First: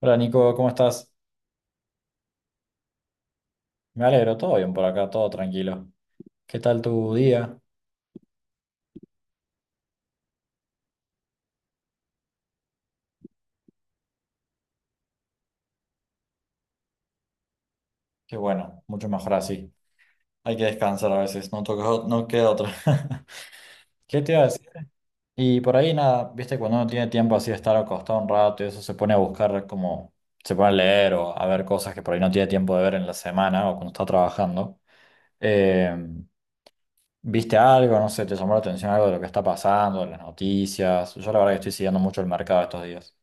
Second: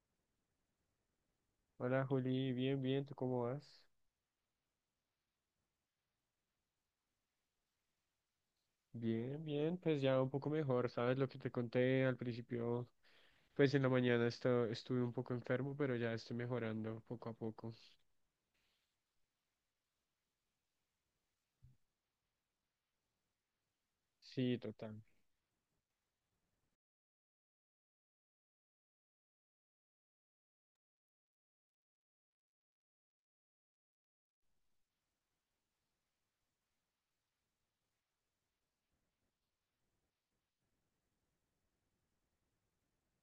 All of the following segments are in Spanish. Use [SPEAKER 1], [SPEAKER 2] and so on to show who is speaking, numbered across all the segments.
[SPEAKER 1] Hola Nico, ¿cómo estás?
[SPEAKER 2] Hola Juli, bien, bien, ¿tú cómo vas?
[SPEAKER 1] Me alegro, todo bien por acá, todo tranquilo. ¿Qué tal tu día?
[SPEAKER 2] Bien, bien, pues ya un poco mejor, ¿sabes lo que te conté al principio? Pues en la mañana estuve un poco enfermo, pero ya estoy mejorando poco a poco.
[SPEAKER 1] Qué bueno, mucho mejor así. Hay que descansar a veces, no toca, no queda otra. ¿Qué te iba a
[SPEAKER 2] Sí,
[SPEAKER 1] decir?
[SPEAKER 2] total.
[SPEAKER 1] Y por ahí nada, viste, cuando uno tiene tiempo así de estar acostado un rato y eso se pone a buscar como, se pone a leer o a ver cosas que por ahí no tiene tiempo de ver en la semana o cuando está trabajando. Eh, ¿Viste algo? No sé, ¿te llamó la atención algo de lo que está pasando, de las noticias? Yo la verdad que estoy siguiendo mucho el mercado estos días.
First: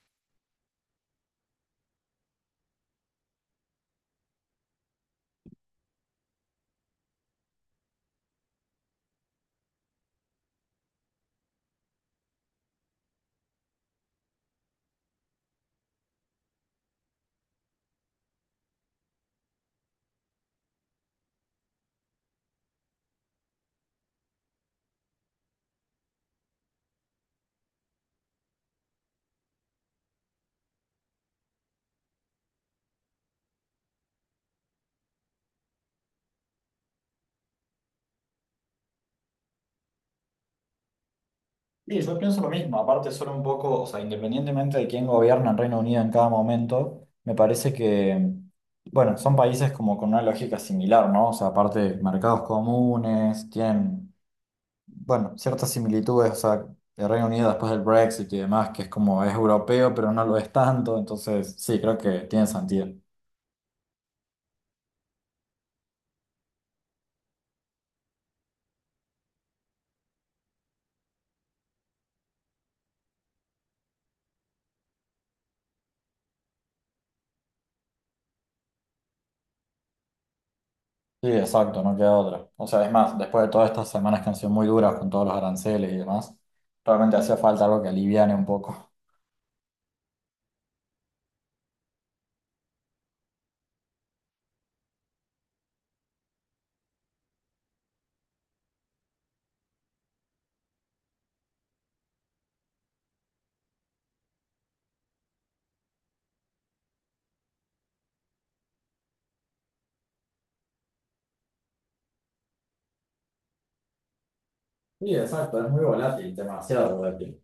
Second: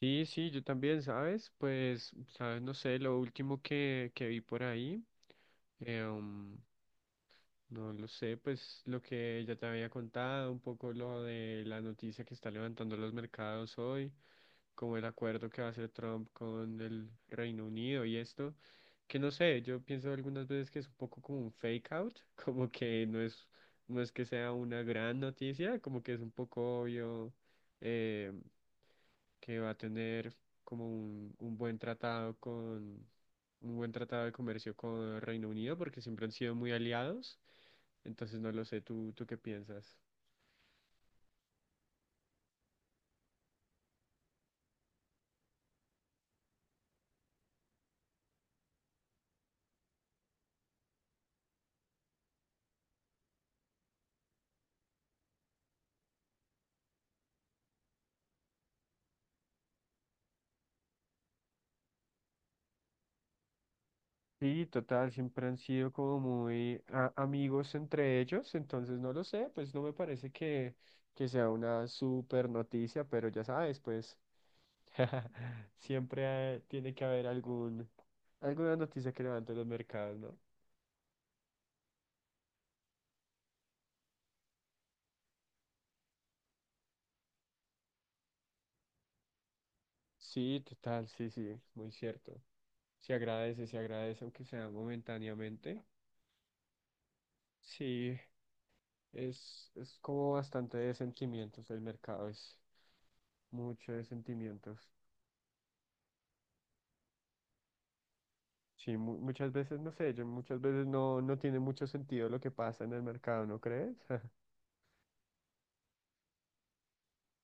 [SPEAKER 2] Sí, sí, yo también, ¿sabes? Pues, ¿sabes? No sé, lo último que vi por ahí, eh, um, no lo sé, pues lo que ya te había contado, un poco lo de la noticia que está levantando los mercados hoy. Como el acuerdo que va a hacer Trump con el Reino Unido y esto, que no sé, yo pienso algunas veces que es un poco como un fake out, como que no es, no es que sea una gran noticia, como que es un poco obvio, eh, que va a tener como un buen tratado con, un buen tratado de comercio con el Reino Unido, porque siempre han sido muy aliados, entonces no lo sé, ¿tú qué piensas?
[SPEAKER 1] Sí, yo pienso lo mismo. Aparte, son un poco, o sea, independientemente de quién gobierna en Reino Unido en cada momento, me parece que, bueno, son países como con una lógica similar, ¿no? O sea, aparte, mercados comunes, tienen, bueno, ciertas similitudes, o sea, el Reino Unido después del Brexit y demás, que es como es europeo, pero no lo es tanto, entonces sí, creo que tiene sentido.
[SPEAKER 2] Sí, total, siempre han sido como muy amigos entre ellos, entonces no lo sé, pues no me parece que sea una super noticia, pero ya sabes, pues siempre, tiene que haber alguna noticia que levante los mercados, ¿no?
[SPEAKER 1] Sí, exacto, no queda otra. O sea, es más, después de todas estas semanas que han sido muy duras con todos los aranceles y demás, realmente hacía falta algo que aliviane un poco.
[SPEAKER 2] Sí, total, sí, sí, muy cierto. Se agradece, aunque sea momentáneamente. Sí, es como bastante de sentimientos, el mercado es mucho de sentimientos. Sí, muchas veces, no sé, yo muchas veces no tiene mucho sentido lo que pasa en el mercado, ¿no crees?
[SPEAKER 1] Sí, exacto, es muy volátil, demasiado volátil.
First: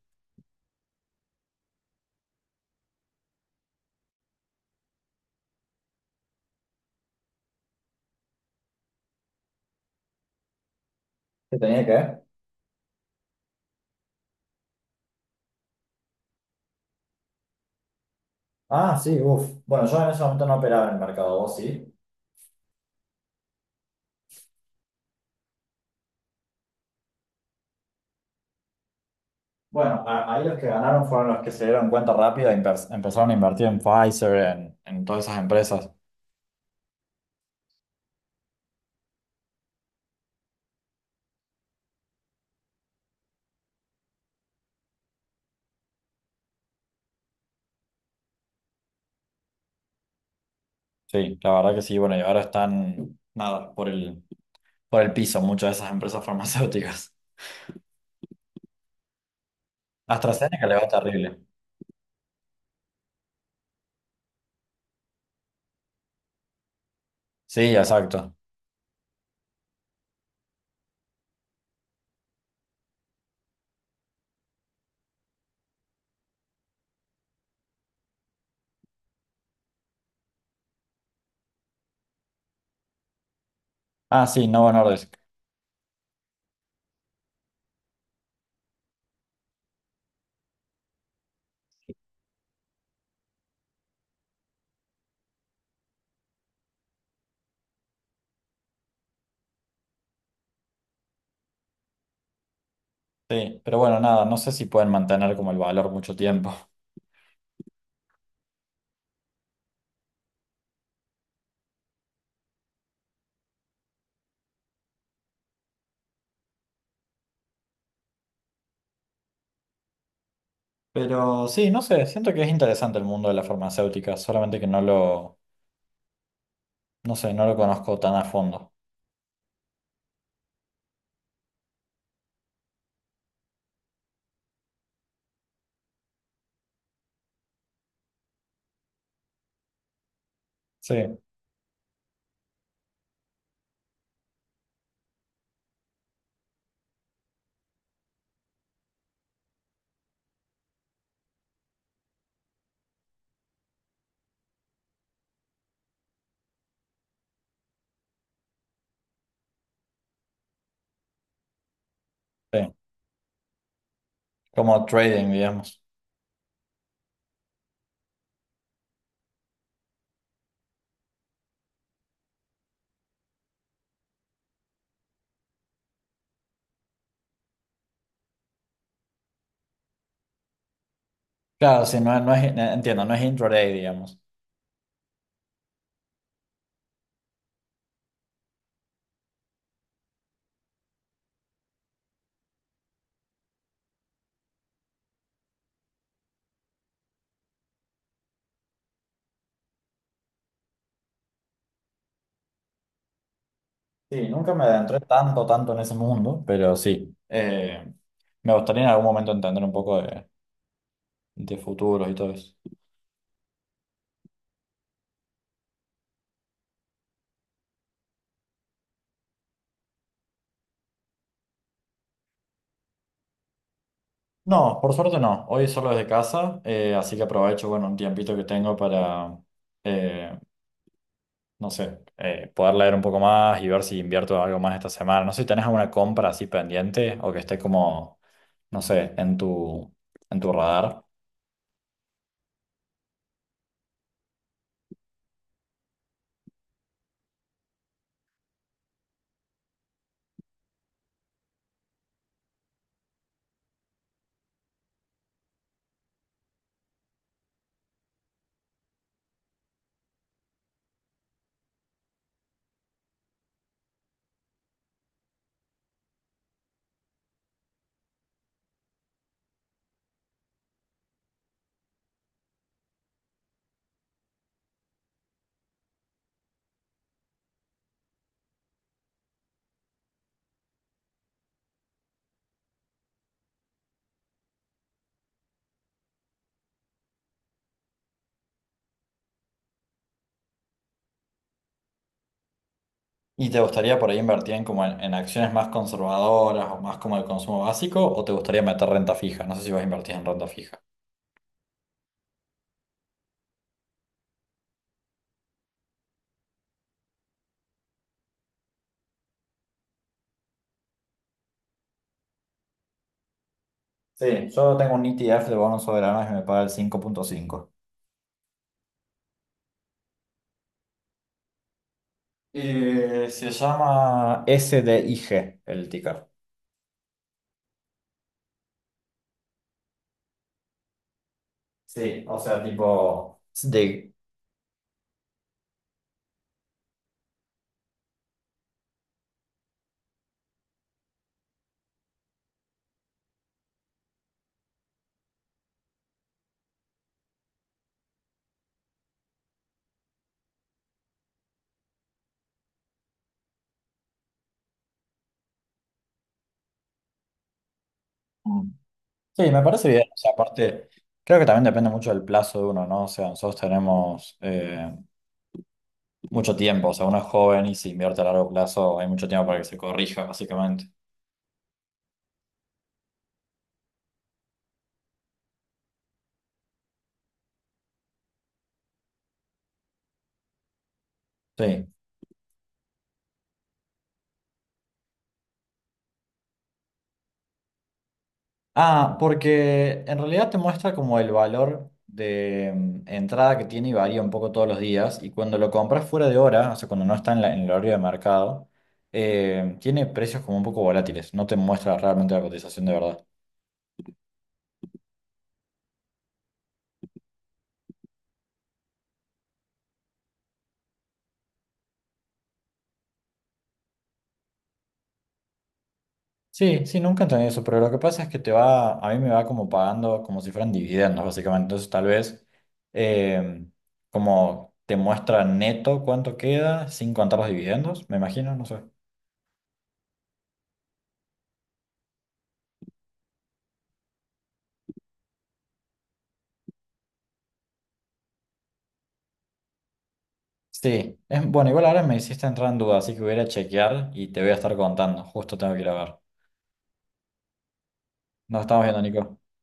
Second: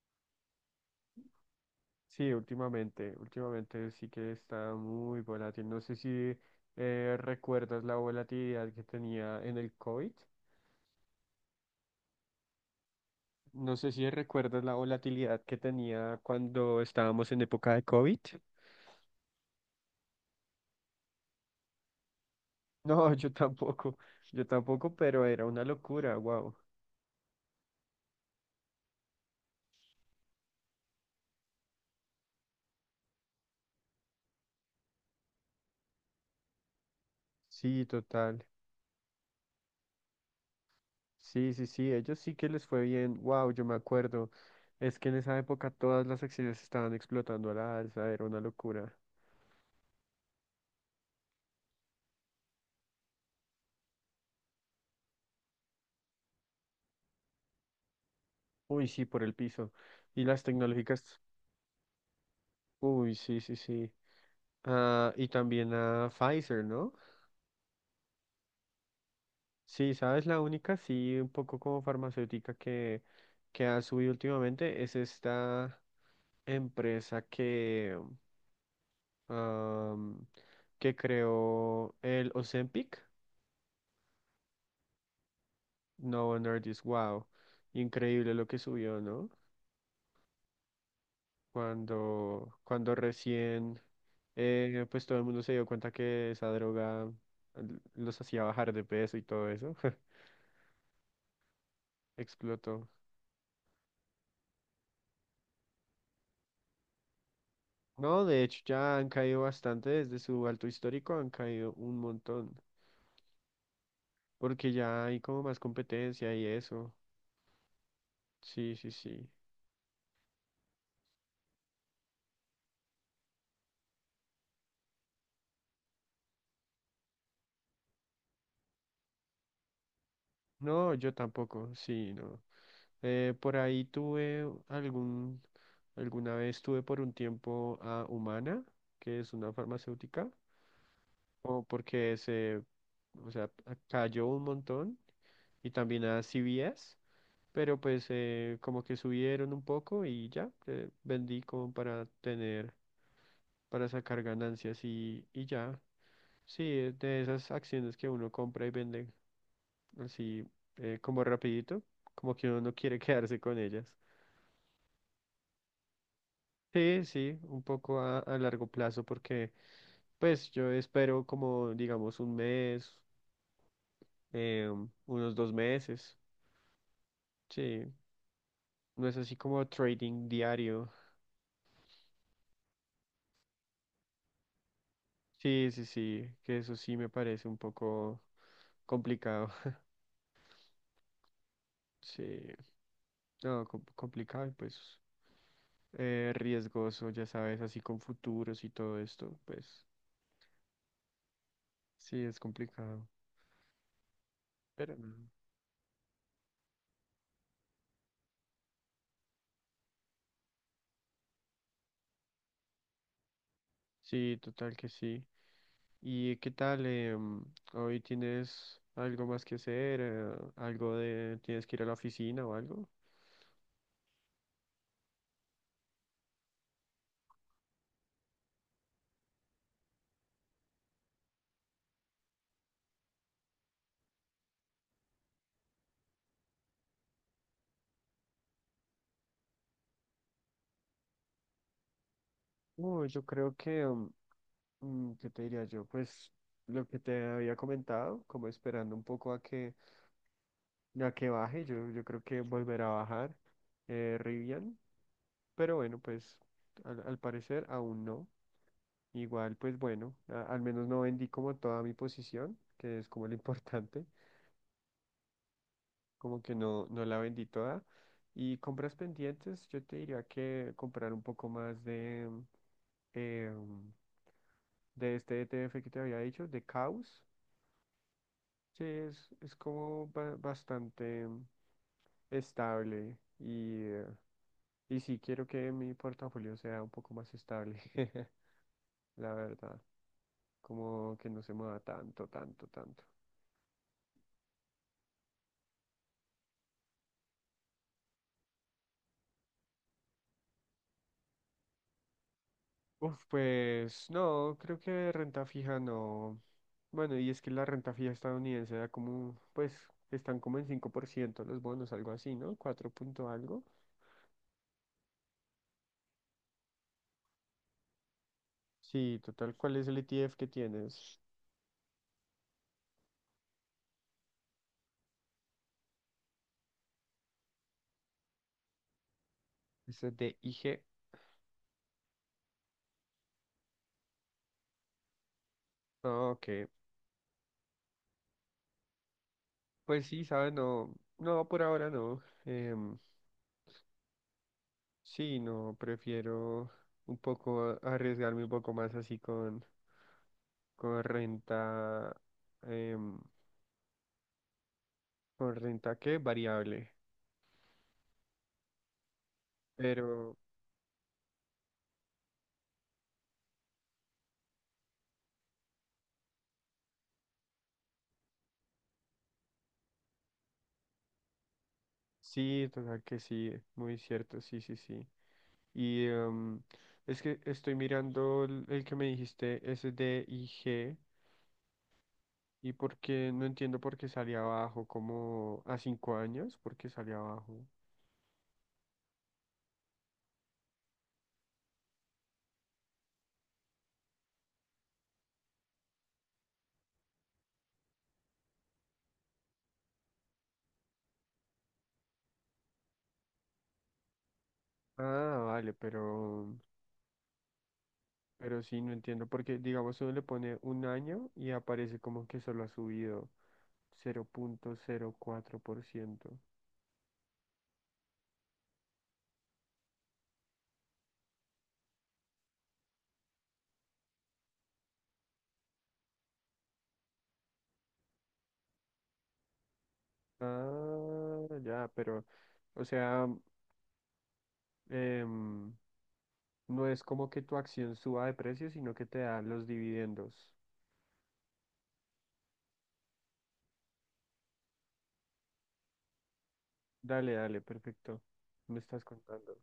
[SPEAKER 2] Sí, últimamente, últimamente sí que está muy volátil. No sé si, recuerdas la volatilidad que tenía en el COVID.
[SPEAKER 1] ¿Qué tenía que ver?
[SPEAKER 2] No sé si recuerdas la volatilidad que tenía cuando estábamos en época de COVID.
[SPEAKER 1] Ah, sí, uff. Bueno, yo en ese momento no operaba en el mercado, ¿vos sí?
[SPEAKER 2] No, yo tampoco, pero era una locura, wow.
[SPEAKER 1] Bueno, ahí los que ganaron fueron los que se dieron cuenta rápido e empezaron a invertir en Pfizer, en todas esas empresas.
[SPEAKER 2] Sí, total. Sí, sí, sí, ellos sí que les fue bien. Wow, yo me acuerdo. Es que en esa época todas las acciones estaban explotando a la alza, era una locura.
[SPEAKER 1] Sí, la verdad que sí, bueno, y ahora están, nada, por el piso muchas de esas empresas farmacéuticas.
[SPEAKER 2] Uy, sí, por el piso. Y las
[SPEAKER 1] AstraZeneca le va
[SPEAKER 2] tecnológicas,
[SPEAKER 1] terrible.
[SPEAKER 2] uy, sí, sí, sí. Ah, y también a Pfizer, ¿no?
[SPEAKER 1] Sí, exacto.
[SPEAKER 2] Sí, sabes, la única, sí, un poco como farmacéutica que ha subido últimamente es esta empresa am, que creó el Ozempic.
[SPEAKER 1] Ah, sí, Novo Nordisk.
[SPEAKER 2] No, Novo Nordisk, wow, increíble lo que subió, ¿no? Cuando recién, pues todo el mundo se dio cuenta que esa droga los hacía bajar de peso y todo eso, explotó.
[SPEAKER 1] Sí, pero bueno, nada, no sé si pueden mantener como el valor mucho tiempo.
[SPEAKER 2] No, de hecho ya han caído bastante desde su alto histórico, han caído un montón, porque ya hay como más competencia y eso. Sí, sí, sí.
[SPEAKER 1] Pero sí, no sé, siento que es interesante el mundo de la farmacéutica, solamente que no sé, no lo conozco tan a fondo.
[SPEAKER 2] No, yo tampoco, sí, no. Por ahí tuve algún, alguna vez tuve por un tiempo a Humana, que es una farmacéutica,
[SPEAKER 1] Sí,
[SPEAKER 2] o porque se, o sea, cayó un montón, y también a CVS, pero pues, como que subieron un poco y ya, vendí como para tener, para sacar ganancias y ya. Sí, de esas acciones que uno compra y vende así, como rapidito, como que uno
[SPEAKER 1] sí,
[SPEAKER 2] no quiere quedarse con ellas.
[SPEAKER 1] como trading, digamos.
[SPEAKER 2] Sí, sí, un poco a largo plazo porque pues yo espero como digamos un mes, eh, unos 2 meses. Sí, no es así como trading diario.
[SPEAKER 1] Claro, sí, no, no es, entiendo, no es intraday, digamos.
[SPEAKER 2] Sí, sí, sí, que eso sí me parece un poco complicado. Sí, no, complicado y pues, riesgoso, ya sabes, así con futuros y todo esto, pues sí, es complicado.
[SPEAKER 1] Sí, nunca me
[SPEAKER 2] Pero
[SPEAKER 1] adentré
[SPEAKER 2] no.
[SPEAKER 1] tanto en ese mundo, pero sí, me gustaría en algún momento entender un poco de futuros y todo eso.
[SPEAKER 2] Sí, total que sí. ¿Y qué tal? ¿Hoy tienes algo más que hacer? ¿Tienes que ir a la oficina o algo?
[SPEAKER 1] No, por suerte no, hoy solo desde casa, así que aprovecho, bueno, un tiempito que tengo para, eh, no sé, poder leer un poco más y ver si invierto algo más esta semana. No sé si tenés alguna compra así pendiente o que esté como, no sé, en tu radar.
[SPEAKER 2] No, yo creo que, ¿qué te diría yo? Pues lo que te había comentado, como esperando un poco a que baje, yo creo que volverá a bajar, Rivian, pero bueno, pues al parecer aún no. Igual, pues bueno, al menos no vendí como toda mi posición, que es como lo importante. Como que no la vendí toda. Y compras pendientes, yo te diría que comprar un poco más eh, de este ETF que te había dicho, de Caos. Sí, es como bastante, estable y sí quiero que mi portafolio sea un poco más estable, la verdad. Como que no se mueva tanto, tanto, tanto.
[SPEAKER 1] ¿Y te gustaría por ahí invertir en, como en acciones más conservadoras o más como el consumo básico o te gustaría meter renta fija? No sé si vas a invertir en renta fija.
[SPEAKER 2] Uf, pues no, creo que renta fija no. Bueno, y es que la renta fija estadounidense da como, pues, están como en 5% los bonos, algo así, ¿no? Cuatro punto algo.
[SPEAKER 1] Sí, yo tengo un ETF de bonos soberanos que me paga el 5,5.
[SPEAKER 2] Sí, total, ¿cuál es el ETF que tienes?
[SPEAKER 1] Se llama SDIG el ticker.
[SPEAKER 2] Ese es el de IG.
[SPEAKER 1] Sí, o sea, tipo de,
[SPEAKER 2] Ah, ok. Pues sí, ¿sabes? No, no, por ahora no. Sí, no, prefiero un poco arriesgarme un poco más así con renta, em, con renta, ¿qué? Variable.
[SPEAKER 1] sí, me parece bien. O sea,
[SPEAKER 2] Pero
[SPEAKER 1] aparte, creo que también depende mucho del plazo de uno, ¿no? O sea, nosotros tenemos mucho tiempo. O sea, uno es joven y si invierte a largo plazo hay mucho tiempo para que se corrija, básicamente.
[SPEAKER 2] sí, total que sí, muy cierto, sí, sí, sí. Y es que estoy mirando el que me dijiste, SDIG,
[SPEAKER 1] Sí.
[SPEAKER 2] y porque no entiendo por qué salía abajo, como a 5 años, por qué salía abajo.
[SPEAKER 1] Ah, porque en realidad te muestra como el valor de entrada que tiene y varía un poco todos los días. Y cuando lo compras fuera de hora, o sea, cuando no está en, en el horario de mercado, tiene precios como un poco volátiles. No te muestra realmente la cotización de verdad.
[SPEAKER 2] Ah, vale, pero, sí, no entiendo, porque digamos si uno le pone un año y aparece como que solo ha subido 00,04%.
[SPEAKER 1] Sí, sí, nunca entendí eso, pero lo que pasa es que te va, a mí me va como pagando como si fueran dividendos, básicamente. Entonces, tal vez eh, como te muestra neto cuánto queda sin contar los dividendos, me imagino, no sé.
[SPEAKER 2] Ah, ya, pero, o sea, em, no es como que tu acción suba de precio, sino que te da los dividendos.
[SPEAKER 1] Sí, es, bueno, igual ahora me hiciste entrar en duda, así que voy a ir a chequear y te voy a estar contando. Justo tengo que ir a ver.
[SPEAKER 2] Dale, dale, perfecto.
[SPEAKER 1] Nos
[SPEAKER 2] Me
[SPEAKER 1] estamos viendo,
[SPEAKER 2] estás
[SPEAKER 1] Nico.
[SPEAKER 2] contando.